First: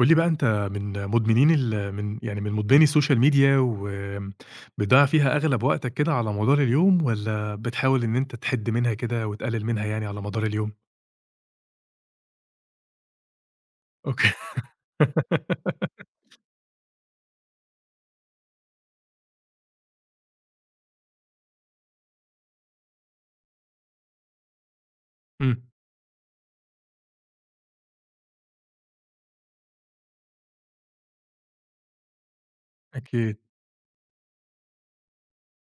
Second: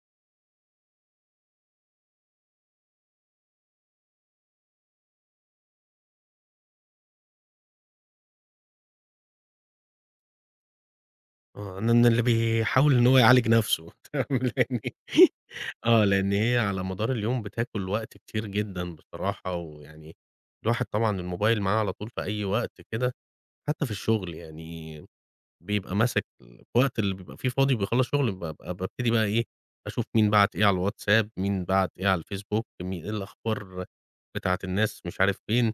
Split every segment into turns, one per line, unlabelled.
قُل لي بقى، أنت من مُدمنين ال من يعني من مُدمنين الSocial Media وم بتضيّع فيها أغلَب وقتك كده على مدار اليوم والّا بتحاول إن أنت تحِد منها كده وتقلِّل منها يعني على مدار اليوم؟
آه، أنا إن اللي بيحاول إن هو يعالج نَفْسه
أوكي.
[unintelligible] آه، لإن هي على مدار اليوم بتاكُل وقت كتير جدًا بصراحة ويعني الواحد طبعًا الموبايل معاه على طول في أي وقت كده حتّى في الشُغل يعني،
إمم.
بيبقى ماسِك الوقت اللي بيبقى فيه فاضي وبيخلّص شُغله بابقى بابتدي بقى إيه، أشوف مين بَعَت إيه على الWhatsApp، مين بَعَت إيه على الFacebook، مين إيه
أكيد.
الأخبار بتاعة الناس مش عارف فين؟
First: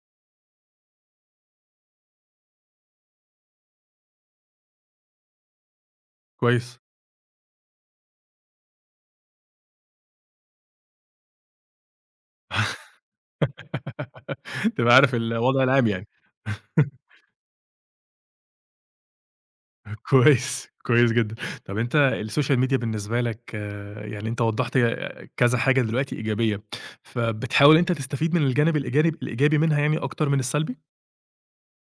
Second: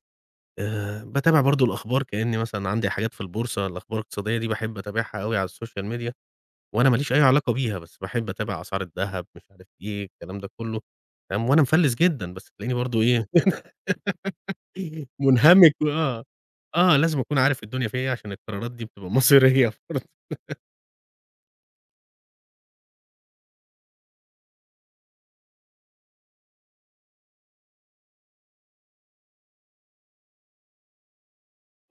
آآ باتابع برضه الأخبار كإنّي مثلًا عندي حاجات في البورصة، الأخبار الاقتصادية دي باحب أتابعها أوي على الSocial Media
كويس.
وأنا ماليش أي علاقة بيها، بس باحب أتابع أسعار الدهب مش عارف إيه، الكلام ده كُلّه فاهم، وأنا مفلِّس جدًا، بس تلاقيني برضه إيه،
تبقى عارف الوضع
مُنهَمِك
العام يعني.
وآه. آه، لازم أكون عارف الدنيا فيها إيه عشان القرارات دي بتبقى مصيريّة [unintelligible]
كويس، كويس جدًا. طَب أنت الSocial Media بالنسبة لك يعني أنت وضّحت ه كذا حاجة دلوقتي إيجابية، فبتحاول إن أنت تستفيد من الجانب الإيجابي- الإيجابي منها يعني أكتر من السلبي؟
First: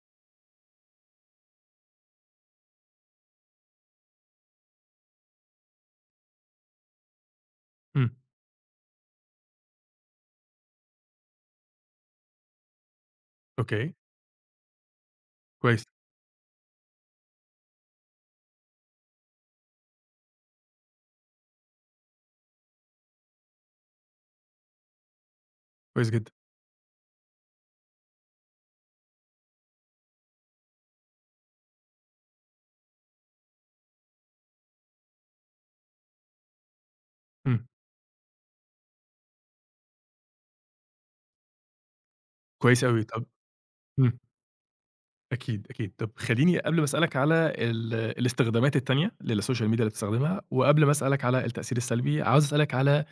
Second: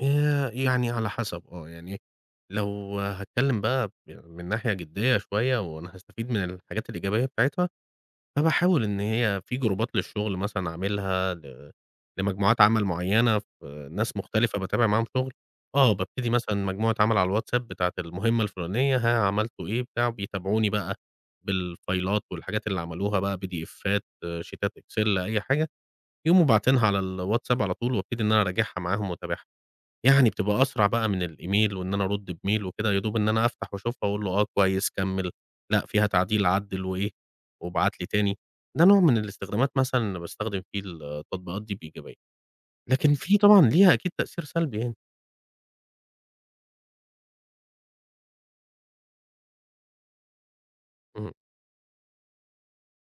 آآ يعني على حسب، آه يعني لو هاتكلّم بقى ب من ناحية جديّة شوية، وأنا هستفيد من الحاجات الإيجابية بتاعتها،
إمم.
فباحاول إن هي في جروبات للشغل مثلًا، اعملها ل لمجموعات عَمل معيّنة، في
أوكي.
ناس مختلفة، بتابع معاهم شُغل،
كويس.
آه بابتدي مثلًا مجموعة عَمل على الWhatsApp، بتاعة المهمة الفُلانية، ها عملتوا إيه، بتاع، وبيتابعوني بقى بالفايلات، والحاجات اللي عملوها بقى، بي دي إفّات، شيتات، Excel، أي حاجة،
كويس جدًا.
يقوموا باعتينها على الWhatsApp على طول، وأبتدي إن أنا أراجعها معاهم، وأتابعها، يعني بتبقى أسرع بقى من الemail، وإن أنا أرد بmail وكده، يا دوب إن أنا أفتح، وأشوفها وأقول له "آه، كويس، كمّل، لأ فيها تعديل، عدّل وإيه،
إمم.
وابعت لي تاني." ده نوع من الاستخدامات مثلًا، أنا باستخدم فيه التطبيقات دي بإيجابية،
كويس أوي
لكن
طَب،
في طبعًا ليها أكيد
امم.
تأثير سلبي يعني.
أكيد، أكيد، طَب خلّيني، قبل ما أسأل لك على ال الإستخدامات التانية للSocial Media، اللي بتستخدمها، وقبل ما أسأل لك
إمم.
على التأثير السلبي، عاوز أسأل لك على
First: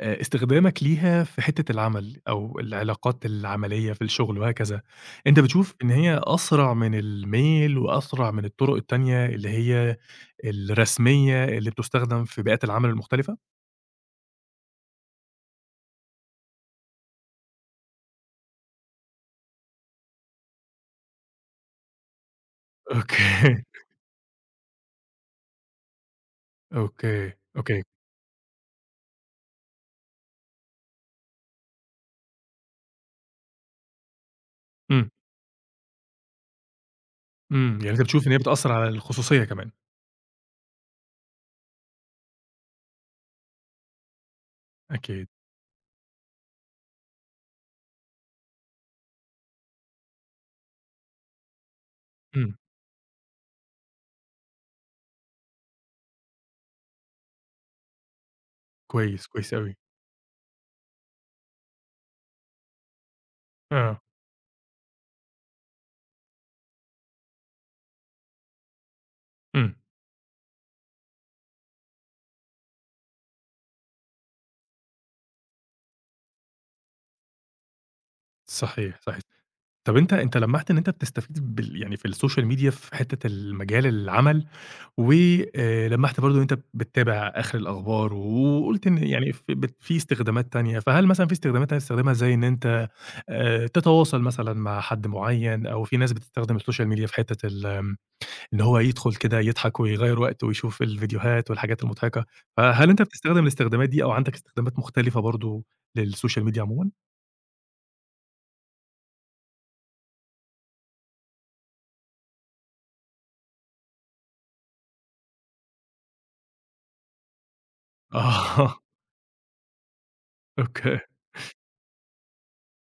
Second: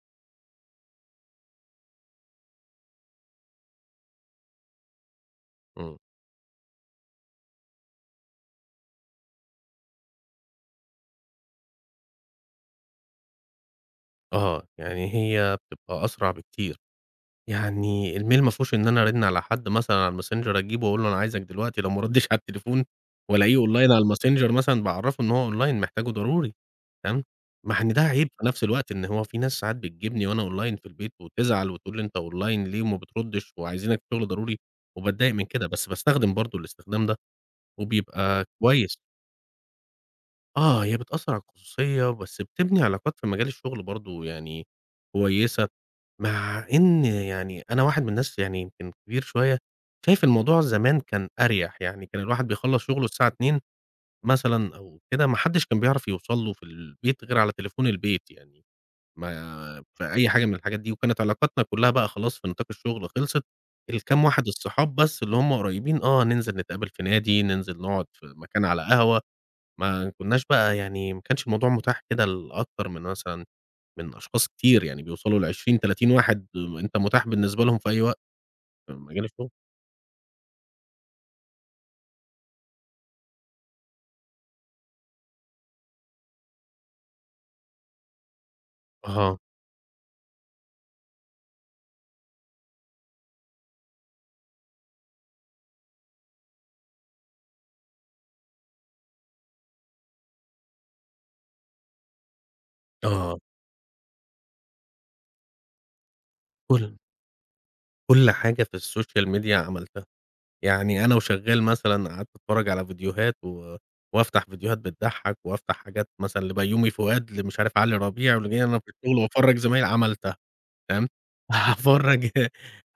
آآ إستخدامك ليها في حتة العَمل، أو العلاقات العَملية في الشُغل، وهكذا، أنت بتشوف إن
إمم.
هي أسرع من الMail، وأسرع من الطُرق التانية، اللي هي الرسمية، اللي بتُستخدم في بيئات العَمل المختلفة؟
آه يعني هي بتبقى أسرع بكتير، يعني الmail ما فيهوش إن أنا أرِن على حد مثلًا على الMessenger أجيبه أقول له أنا عايزك دلوقتي لو ما ردّيتش على التليفون وألاقيه
أوكي.
online على الMessenger مثلًا باعرفه إن هو online محتاجه ضروري تمام؟
أوكي،
مع
أوكي.
إن ده عيِْب في نَفْس الوقت إن هو فيه ناس ساعات بتجيبني وأنا online في البيت وتزعل وتقول لي أنت online ليه وما بتردّش وعايزينك في شغل ضروري
إمم.
وبتضايق من كده، بس باستخدم برضه الاستخدام ده
إمم يعني أنت بتشوف إن هي
وبيبقى
بتأثر على
كويس.
الخصوصية كمان.
آه هي بتأثر على الخصوصية بس بتبني علاقات في مجال الشغل برضه يعني
أكيد.
كويسة، مع إن يعني أنا واحد من الناس يعني يمكن كبير شوية شايف الموضوع زمان كان أريح، يعني كان الواحد
إمم.
بيخلّص شغله الساعة 14:00 مثلًا أو كده ما حدّش كان بيعرف يوصل له في البيت غير على تليفون البيت يعني،
كويس، كويس أوي.
ما في أي حاجة من الحاجات دي وكانت علاقاتنا كلها بقى خلاص في نطاق الشغل خلصت
آه.
الكام واحد الصحاب بس اللي همّ قُريّبين آه ننزل نتقابل في نادي ننزل نقعد في مكان على قهوة،
إمم.
ما كُنّاش بقى يعني ما كانش الموضوع مُتاح كده لأكتر من مثلًا من أشخاص كتير يعني بيوصلوا ل20، 30 واحد آآ أنت مُتاح بالنسبة لهم في أي وقت في
صحيح صحيح،
مجال الشغل.
طَب أنت أنت لمّحت إن أنت بتستفيد بال يعني في الSocial Media في حتّة المجال العمل، و آآ لمّحت برضه إن أنت بتابع آخر الأخبار وقُلت إن يعني
آه.
ف بت فيه استخدامات تانية، فهل مثلًا فيه استخدامات تانية بتستخدمها زي إن أنت آآ تتواصل مثلًا مع حد معين؟ أو فيه ناس بتستخدم الSocial Media في حتة ال آآ إن هو يدخل كده يضحك ويغيّر وقته ويشوف الفيديوهات والحاجات المضحكة، فهل أنت
آه.
بتستخدم الاستخدامات دي أو عندك استخدامات مختلفة برضه للSocial Media عمومًا؟
كل كل حاجة في الSocial Media عملتها، يعني أنا وشغال مثلًا قعدت أتفرج على فيديوهات و وأفتح فيديوهات بتضحّك وأفتح حاجات مثلًا لبيومي فؤاد لمش عارف علي ربيع
آه.
[unintelligible] في الشغل وأفرّج زمايلي عملتها
أوكي.
تمام؟ أفرّج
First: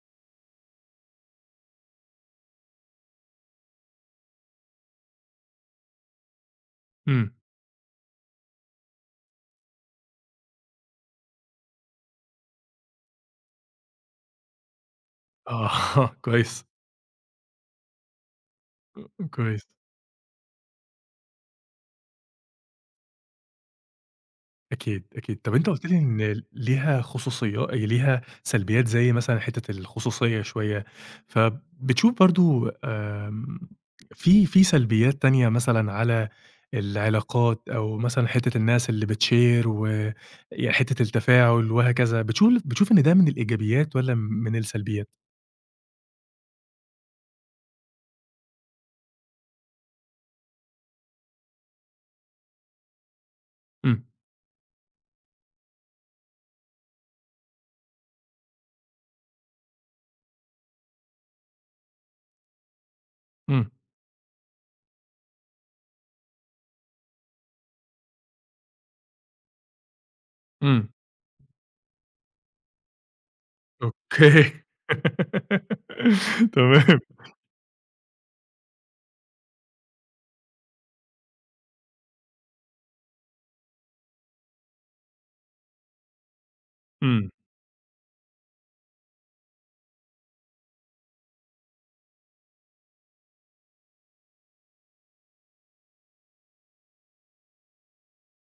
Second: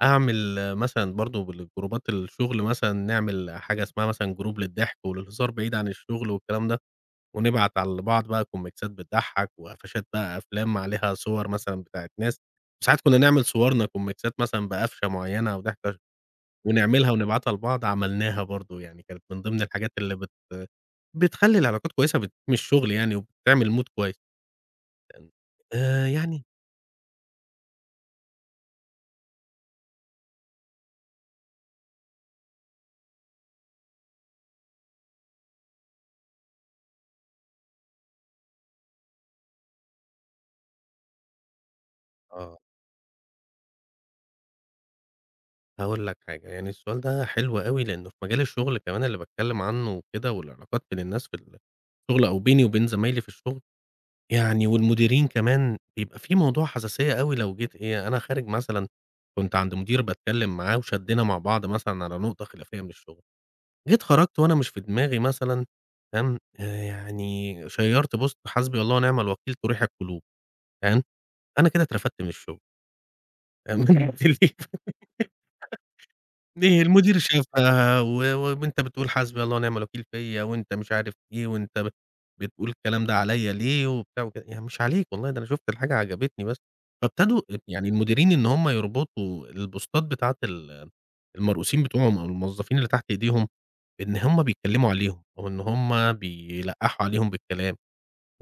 أعمل مثلًا برضه بالجروبات الشغل مثلًا نعمل حاجة اسمها مثلًا group للضحك وللهزار بعيد عن الشغل والكلام ده،
إمم.
ونبعت على بعض بقى كُوميكْسات بتضحك وقفشات بقى أفلام عليها صور مثلًا بتاعة ناس، وساعات كُنّا نعمل صورنا كُوميكْسات مثلًا بقفشة معينة وضحكة،
آه كويس.
ونعملها ونبعتها لبعض عملناها برضه يعني كانت من ضمن
كويس.
الحاجات اللي بت بتخلّي العلاقات كويسة وبتدعّم الشغل يعني وبتعمل mood كويس.
أكيد، أكيد طَب أنت قُلت لي
آآ
إن
يعني.
ليها خصوصية ليها سلبيّات زي مثلًا حتّة الخصوصية شوية، فبتشوف برضه آآ فيه فيه سلبيّات تانية مثلًا على العلاقات أو مثلًا حتّة الناس اللي بتshare و ي حتّة التفاعل وهكذا بتشوف
آه.
بتشوف إن ده من الإيجابيات والّا م من السلبيات؟
هاقول لك حاجة يعني السؤال ده حلو أوي لأنه في مجال الشغل كمان اللي باتكلم عنه وكده والعلاقات بين الناس في ال الشغل أو بيني وبين زمايلي في الشغل،
إمم.
يعني والمديرين كمان بيبقى فيه موضوع حساسيّة أوي لو جيت إيه، أنا خارج مثلًا كنت عند مدير باتكلم معاه وشدّينا مع بعض مثلًا على نقطة خلافيّة من الشغل،
إمم.
جيت خرجت وأنا مش في دماغي مثلًا تمام؟ آآ يعني شَيَّرت post حسبي الله ونعم الوكيل تُريْح القُلوب
إمم.
تمام؟ أنا كده اترفدْت من الشغل.
أوك
[unintelligible] في Hل في
تمام.
المدير شافها، و وأنت بتقول حسبي الله ونعم الوكيل فيّا، وأنت مش عارف إيه، وأنت ب بتقول الكلام ده عليّا ليه؟ وبتاع وكده، يعني مش عليك والله، ده أنا شُفت الحاجة عجبتني، بس
إمم.
فابتدوا ال يعني المديرين، إن هُم يربطوا البوستات بتاعة ال المرؤوسين بتوعهم، أو الموظّفين اللي تحت ايديهم، إن هُم بيتكلموا عليهم، وإن هُم بيلقحوا عليهم بالكلام،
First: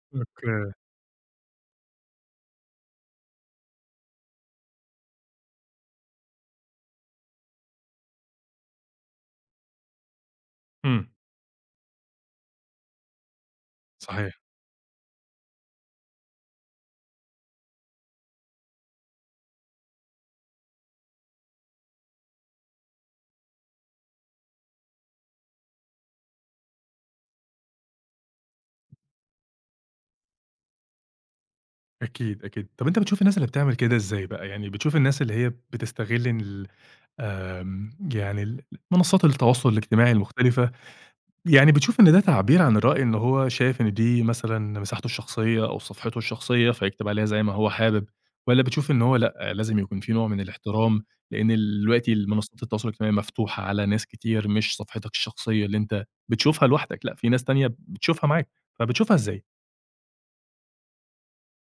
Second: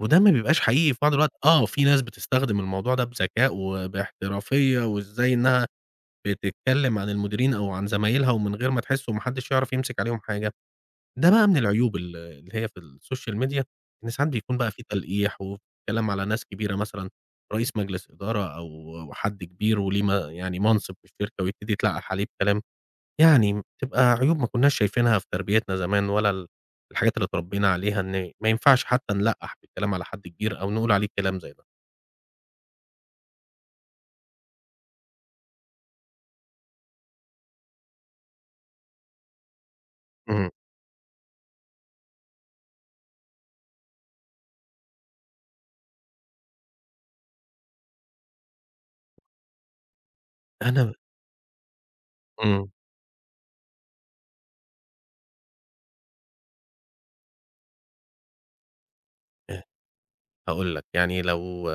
وده ما بيبقاش
أوك.
حقيقي في بعض الوقت، آه، وفي ناس بتستخدم الموضوع ده بذكاء، وباحترافية، وازاي إنها بتتكلم عن المديرين، أو عن زمايلها، ومن غير ما تحس، وما حدّش يعرف يمسك عليهم حاجة،
إمم.
ده بقى من العيوب ال اللي هي في الSocial Media، إن ساعات
صحيح.
بيكون بقى في تلقيح، وكلام على ناس كبيرة مثلًا، رئيس مجلس إدارة، أو وحد كبير، وليه م يعني منصب في الشركة، ويبتدي يتلقح عليه بكلام، يعني تبقى عيوب ما كنّاش شايفينها في تربيتنا زمان، ولا ال الحاجات اللي اتربينا عليها، إن ما ينفعش حتى نلقّح بالكلام على حد كبير، أو نقول عليه كلام زي ده.
أكيد، أكيد، طَب أنت بتشوف الناس اللي بتعمل كده إزاي بقى؟ يعني بتشوف الناس اللي هي بتستغل ال آمم يعني المنصّات التواصل الاجتماعي
اهم.
المختلفة، يعني بتشوف إن ده تعبير عن الرأي، إن هو شايف إن دي مثلًا مساحته الشخصية، أو صفحته الشخصية، فيكتب عليها زي ما هو حابب؟ والّا بتشوف إن هو لأ، لازم يكون في نوع من
أنا
الاحترام، لإن الوقتي ال منصّات
إمم.
التواصل الاجتماعي مفتوحة على ناس كتير، مش صفحتك الشخصية اللي أنت بتشوفها لوحدك، لأ، في ناس تانية بتشوفها معاك، فبتشوفها إزاي؟
آآ هاقول لك يعني، لو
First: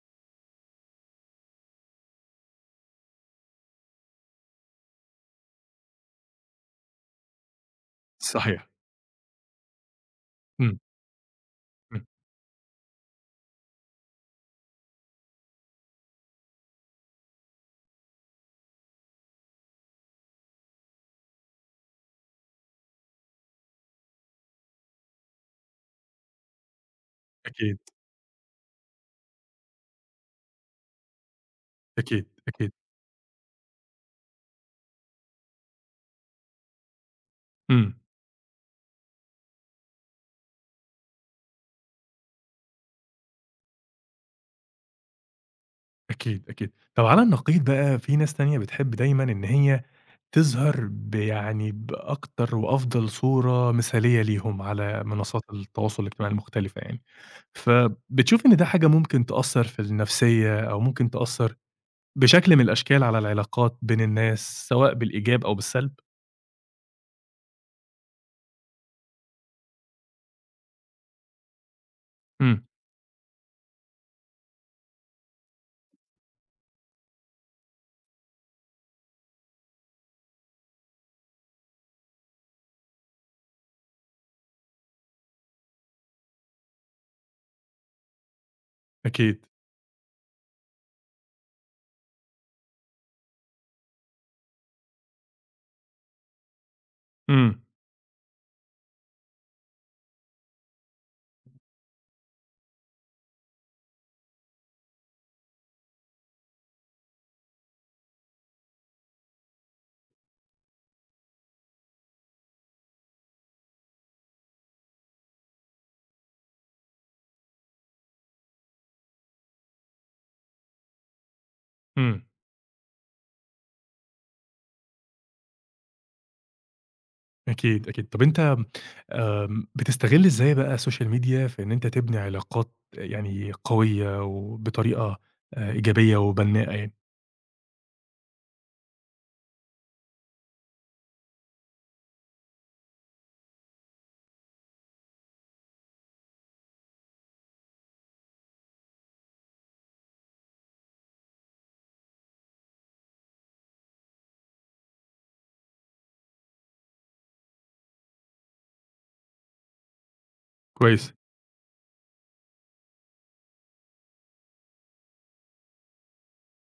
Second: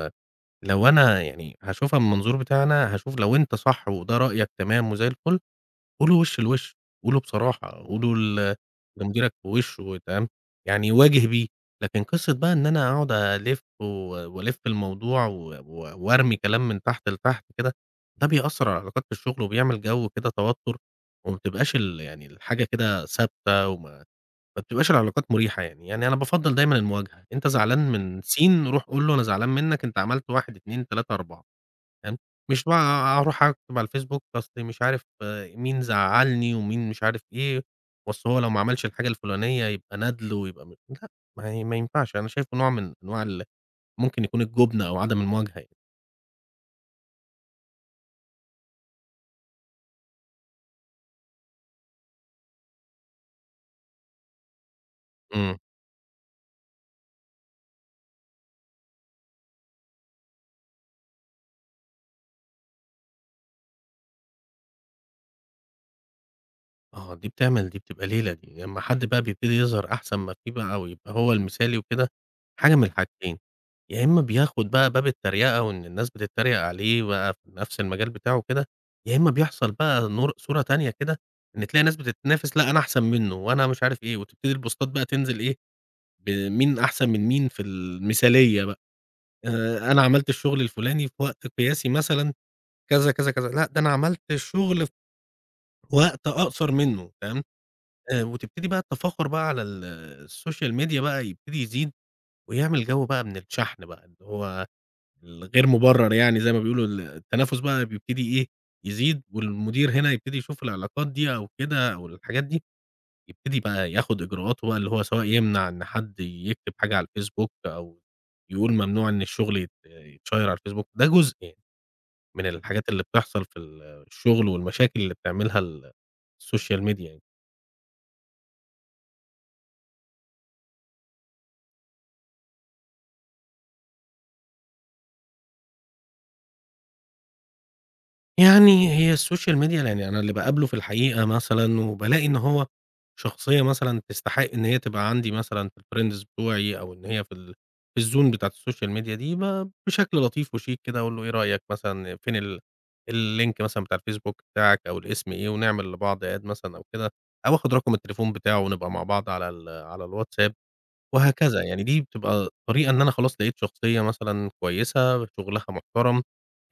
لو أنا يعني هاشوفها من منظور بتاعي أنا هاشوف، لو أنت صح، وده رأيك، تمام، وزي الفُل، قوله له وش لوش، قوله له بصراحة، قوله ل
صحيح.
لمديرك في وشه، تمام،
إمم.
يعني واجه بيه، لكن
إمم.
قصة بقى إن أنا أقعد ألِف وألِف الموضوع، و و وأرمي كلام من تحت لتحت كده، ده بيأثّر على العلاقات في الشغل، وبيعمل جو كده توتر، وما بتبقاش ال يعني الحاجة كده ثابتة، وما ما بتبقاش العلاقات مريحة يعني، يعني أنا بافضّل دايمًا المواجهة، أنت
أكيد.
زعلان من س روح قُل له أنا زعلان مِنّك، أنت عملت 1، 2، 3، 4، فاهم،
أكيد
مش
أكيد.
بقى أروح أكتب على الFacebook، أصل مش عارف مين زعّلني، ومين مش عارف إيه،
إمم.
وأصل هو لو ما عملش الحاجة الفلانية يبقى ندل، ويبقى م لأ، ما ي ما ينفعش، أنا شايفه نوع من أنواع ال ممكن يكون الجُبن، أو عدم المواجهة يعني.
أكيد، أكيد. طب على النقيض بقى فيه ناس تانية بتحب دايمًا إن هي تظهر بيعني بأكتر وأفضل صورة مثالية ليهم على منصات
امم.
التواصل الاجتماعي المختلفة يعني. فبتشوف إن ده حاجة ممكن تأثر في النفسية أو ممكن تأثر بشكل من الأشكال على العلاقات بين الناس سواء بالإيجاب أو بالسلب؟
آه، دي بتعمل، دي بتبقى ليلة دي. لما حد بقى بيبتدي يظهر أحسن ما فيه بقى ويبقى هو المثالي وكده،
امم.
حاجة من الحاجتين: يا إما بياخد بقى باب التريقة، وإن الناس بتتريق عليه بقى في نفس المجال بتاعه وكده، يا إما بيحصل بقى نور صورة تانية كده إن تلاقي ناس بتتنافس، لأ، أنا أحسن منه، وأنا مش عارف إيه. وتبتدي البوستات بقى تنزل إيه، بمين أحسن من مين في المثالية بقى.
أكيد.
آآ، أنا عملت الشغل الفلاني في وقت قياسي مثلًا كذا كذا كذا. لأ، ده أنا عملت شغل في وقت أقصر منه. تمام؟
امم.
آآ، وتبتدي بقى التفاخر بقى على ال الSocial Media بقى يبتدي يزيد، ويعمل جو بقى من الشحن بقى اللي هو ال غير مبرر يعني زي ما بيقولوا، ال التنافس بقى بيبتدي إيه؟ يزيد، والمدير هنا يبتدي يشوف العلاقات دي أو كده أو الحاجات دي، يبتدي بقى ياخد إجراءات هو اللي هو سواء يمنع إن حد يكتب حاجة على الFacebook أو يقول ممنوع إن الشغل يت يتشيّر على الFacebook. ده جزء يعني
امم.
من الحاجات اللي بتحصل في ال الشغل والمشاكل اللي بتعملها ال الSocial Media يعني.
أكيد، أكيد. طب أنت، آمم، بتستغل إزاي بقى Social Media في إن أنت تبني علاقات يعني قوية وبطريقة آآ إيجابية وبناءة يعني؟
يعني هي الSocial Media يعني أنا اللي باقابله في الحقيقة مثلًا، وبالاقي إن هو شخصية مثلًا تستحق إن هي تبقى عندي مثلًا في الfriends بتوعي أو إن هي في ال في الzone بتاعة الSocial Media دي، ب بشكل لطيف وشيك كده أقول له إيه رأيك مثلًا فين ال الlink مثلًا بتاع ال Facebook بتاعك أو الاسم إيه، ونعمل لبعض add مثلًا أو كده، أو آخد رقم التليفون بتاعه ونبقى مع بعض على ال على الWhatsApp،
كويس.
وهكذا. يعني دي بتبقى طريقة إن أنا خلاص لقيت شخصية مثلًا كويسة، شغلها محترم.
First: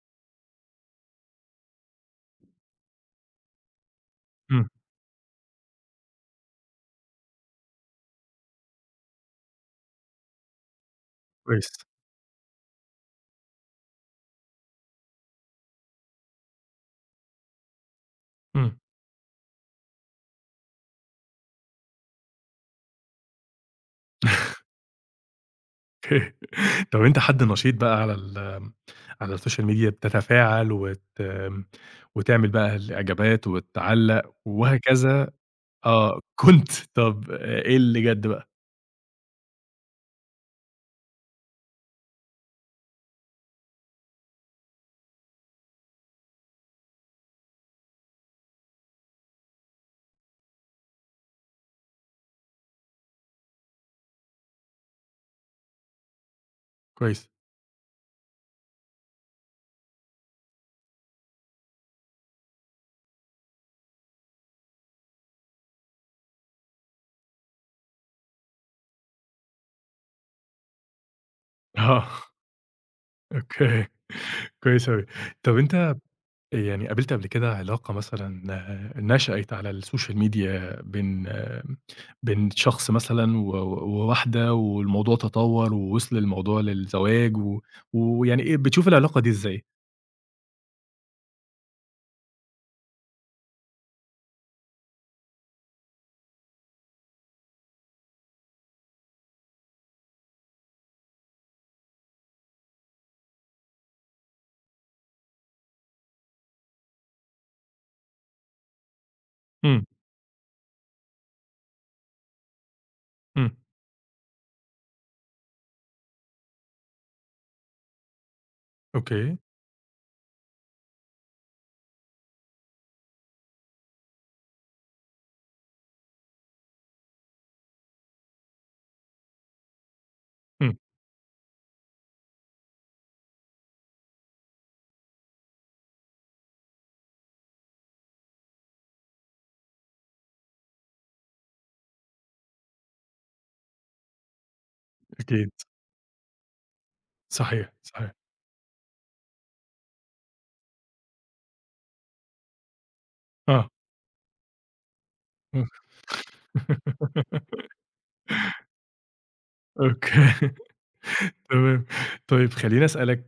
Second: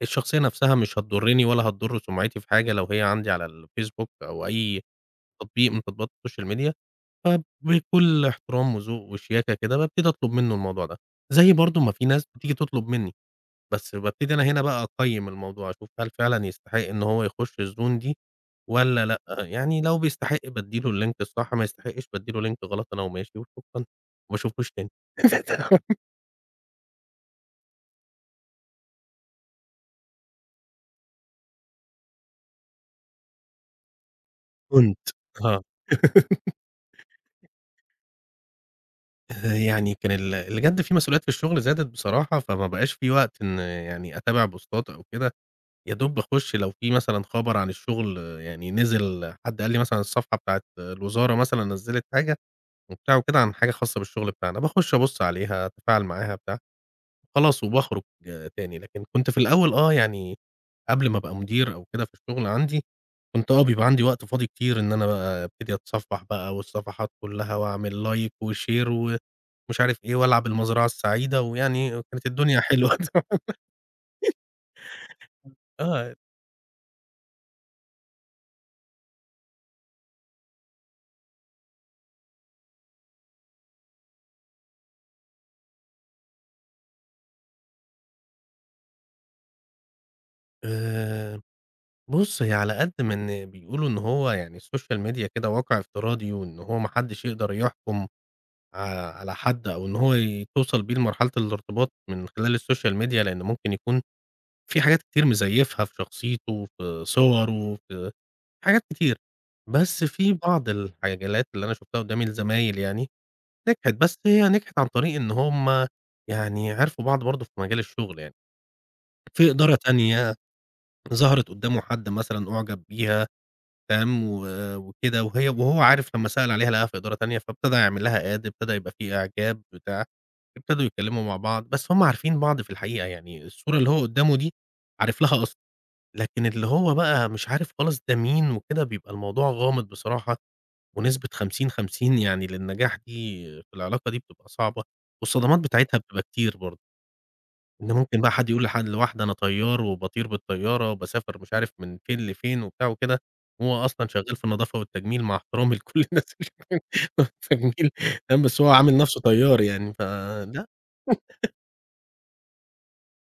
الشخصية نفسها مش هتضرني ولا هتضر سمعتي في حاجة لو هي عندي على الFacebook أو
امم.
أي تطبيق من تطبيقات الSocial Media، فبكل احترام وذوق وشياكة كده بابتدي أطلب منه الموضوع ده. زي
كويس.
برضو ما في ناس بتيجي تطلب مني، بس بابتدي أنا هنا بقى أقيِّم الموضوع، أشوف هل فعلًا يستحق إن هو يخش الzone دي
امم.
والّا لأ. آآ، يعني لو بيستحق بادي له الlink الصح، ما يستحقش بادي له link غلط أنا وماشي، وشكرًا، وما باشوفوش تاني
طب أنت حد نشيط بقى على ال آآ، على الSocial Media بتتفاعل وت وتعمل بقى الإعجابات وتعلّق
كنت،
وهكذا؟
آه.
آه، كنت. طب إيه اللي جد بقى؟
آآ يعني كان ال اللي جَد في مسؤوليات في الشُغل زادت بصراحة، فما بقاش في وقت إن يعني أتابع بوستات أو كده، يا دوب باخُش لو فيه مثلًا خبر عن الشُغل يعني نزل، حد قال لي مثلًا الصفحة بتاعة الوزارة مثلًا نزِّلت حاجة وبتاع وكده عن حاجة خاصة بالشُغل بتاعنا، باخش أبُص عليها، أتفاعل معاها بتاع،
كويس.
خلاص وباخرُج تاني. لكن كنت في الأول آه، يعني قبل ما أبقى مدير أو كده في الشُغل عندي، كنت آه، بيبقى عندي وقت فاضي كتير إن أنا بقى أبتدي أتصفَّح بقى والصفحات كُلّها وأعمل like وshare ومش عارف إيه، وألعب المزرعة السعيدة ويعني كانت
آه.
الدنيا حلوة.
أوكي، كويس أوي. طّب أنت آآ
آه.
يعني قابلت قبل كده علاقة مثلًا نشأت على الSocial Media بين بين شخص مثلًا و و وواحدة والموضوع تطوَّر ووصل الموضوع للزواج و ويعني إيه، بتشوف العلاقة دي إزاي؟
آآ بُص، هي على قد ما إن بيقولوا إن هو يعني الSocial Media كده واقع افتراضي وإن هو ما حدّش يقدر يحكُم ع على حد أو إن هو توصل بيه لمرحلة الارتباط من خلال الSocial Media، لإن ممكن يكون في حاجات كتير مزيّفها في شخصيته، في صوره، في حاجات كتير.
إمم.
بس في بعض الحالات اللي أنا شُفتها قُدّامي لزمايل يعني
إمم.
نجحت، بس هي نجحت عن طريق إن هم يعني عرفوا بعض برضه في مجال الشُغل يعني.
أوكي.
في إدارة تانية ظهرت قُدّامه حد مثلًا أُعجب بيها تمام، و وكده، وهي وهو عارف لمّا سأل عليها لقاها في إدارة تانية، فابتدى يعمل لها add، ابتدى يبقى فيه إعجاب بتاع،
إمم.
ابتدوا يتكلِّموا مع بعض، بس هم عارفين بعض في الحقيقة، يعني الصورة اللي هو قُدّامه دي عارف لها أصل، لكن اللي هو بقى مش عارف خالص ده مين وكده، بيبقى الموضوع غامض بصراحة ونسبة 50، 50 يعني للنجاح دي في العلاقة دي بتبقى صعبة
أكيد.
والصدمات بتاعتها بتبقى كتير برضه.
صحيح،
إن
صحيح.
ممكن بقى حد يقول لحد لواحدة أنا طيار وباطير بالطيارة وباسافر مش عارف من فين لفين وبتاع وكده،
آه.
وهو أصلًا شغّال في النضافة والتجميل مع
إمم.
احترامي لكل الناس اللي شغ [unintelligible] تمام، بس هو عامل نَفْسه طيار يعني،
أوكي.
فده
تمام. طيب خلّيني أسألك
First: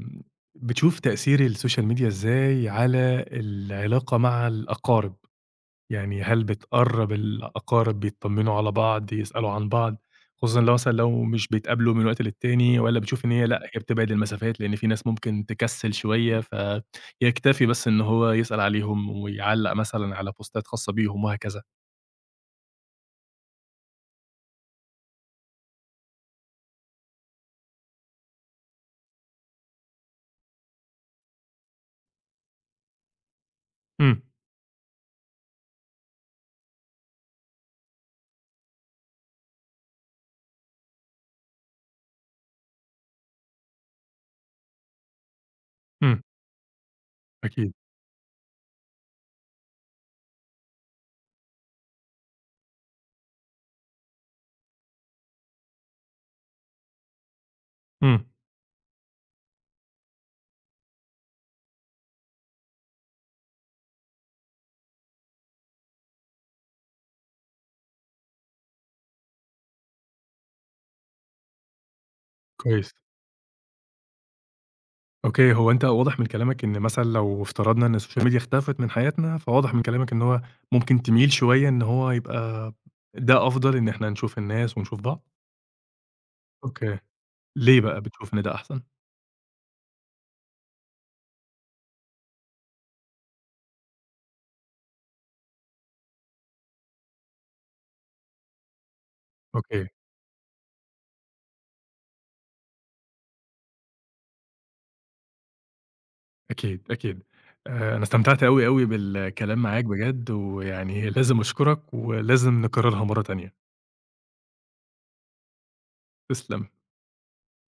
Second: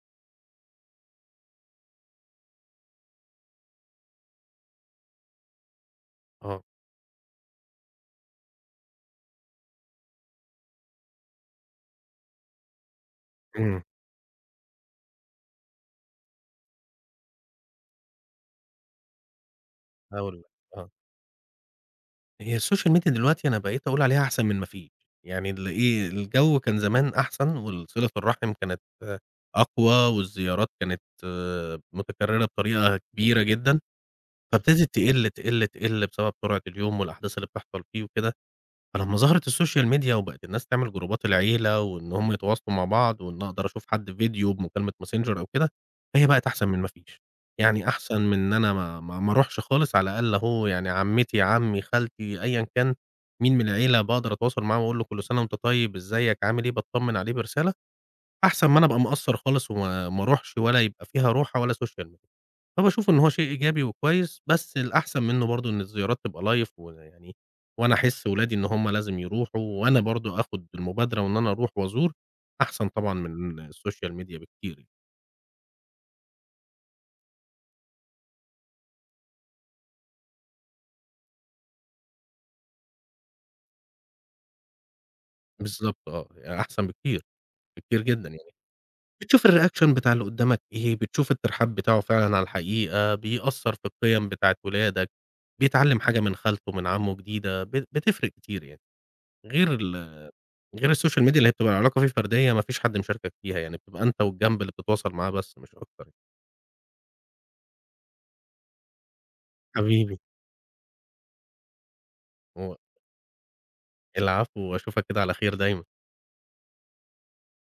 م بتشوف تأثير الSocial media إزاي على العلاقة مع الأقارب؟ يعني هل
آه.
بتقرّب الأقارب بيتطمنوا على بعض، يسألوا عن بعض، خصوصًا لو مثلًا لو مش بيتقابلوا من وقت للتاني والّا بتشوف إن هي لأ، هي
إمم.
بتبعد المسافات لإن فيه ناس ممكن تكسِّل شوية، فيكتفي بس إن هو يسأل عليهم ويعلّق مثلًا على
هاقول لك،
بوستات
آه.
خاصة بيهم وهكذا؟
هي الsocial media دلوقتي أنا بقيت أقول عليها أحسن من ما فيش، يعني الإيه الجو كان زمان أحسن، والصِلة الرَحِم كانت أقوى، والزيارات كانت متُكررة بطريقة كبيرة جدًا.
امم.
فابتدت تقِل تقِل تقِل بسبب سرعة اليوم والأحداث اللي بتحصل فيه وكده، فلما ظهرت الsocial media وبقت الناس تعمل جروبات العيلة، وإن همَ يتواصلوا مع بعض، وإن أقدر أشوف حد فيديو بمكالمة Messenger أو كده،
امم.
هي بقت أحسن من ما فيش.
أكيد.
يعني أحسن من إن أنا ما ما ما أروحش خالص على الأقل أهو يعني عمتي، عمي، خالتي، أيًا كان مين من العيلة، باقدر أتواصل معاه وأقول له كل سنة وأنت طيب، إزيك، عامل إيه، باتطَمن عليه برسالة.
امم.
أحسن ما أنا أبقى مقصّر خالص وما ما أروحش ولا يبقى فيها روحة ولا social media فباشوف إن هو شيء إيجابي وكويس، بس الأحسن منه برضو إن الزيارات تبقى live، ويعني وأنا أحس ولادي إن هُم لازم يروحوا، وأنا برضو آخد المبادرة وإن أنا أروح وأزور أحسن
كويس.
طبعًا من الsocial media بكتير.
أوكي، هو أنت واضح من كلامك إن مثلًا لو افترضنا إن الsocial media اختفت من حياتنا، فواضح من كلامك إن هو ممكن تميل شوية إن هو يبقى ده أفضل إن إحنا نشوف الناس ونشوف بعض؟
بالضبط آه، أحسن
أوكي،
بكتير،
ليه بقى
بكتير جدًا
بتشوف إن
يعني.
ده أحسن؟
بتشوف الreaction بتاع اللي قدامك إيه، بتشوف الترحاب بتاعه فعلًا على الحقيقة، بيأثر في القيم بتاعة ولادك، بيتعلم حاجة من خالته، من عمه جديدة، بت بتفرق كتير يعني. غير
أوكي.
ال غير الsocial media اللي هي بتبقى العلاقة فيها فردية، ما فيش حد مشاركك فيها يعني، بتبقى أنت والجنب اللي بتتواصل معاه بس مش أكتر.
أكيد، أكيد. آآ، أنا استمتعت أوي، أوي بالكلام معاك
حبيبي.
بجد، وي يعني لازم أشكرك، ولازم
[unintelligible]
نكررها مرة تانية.
العفو، وأشوفك كده على خير دايمًا.
تسلم.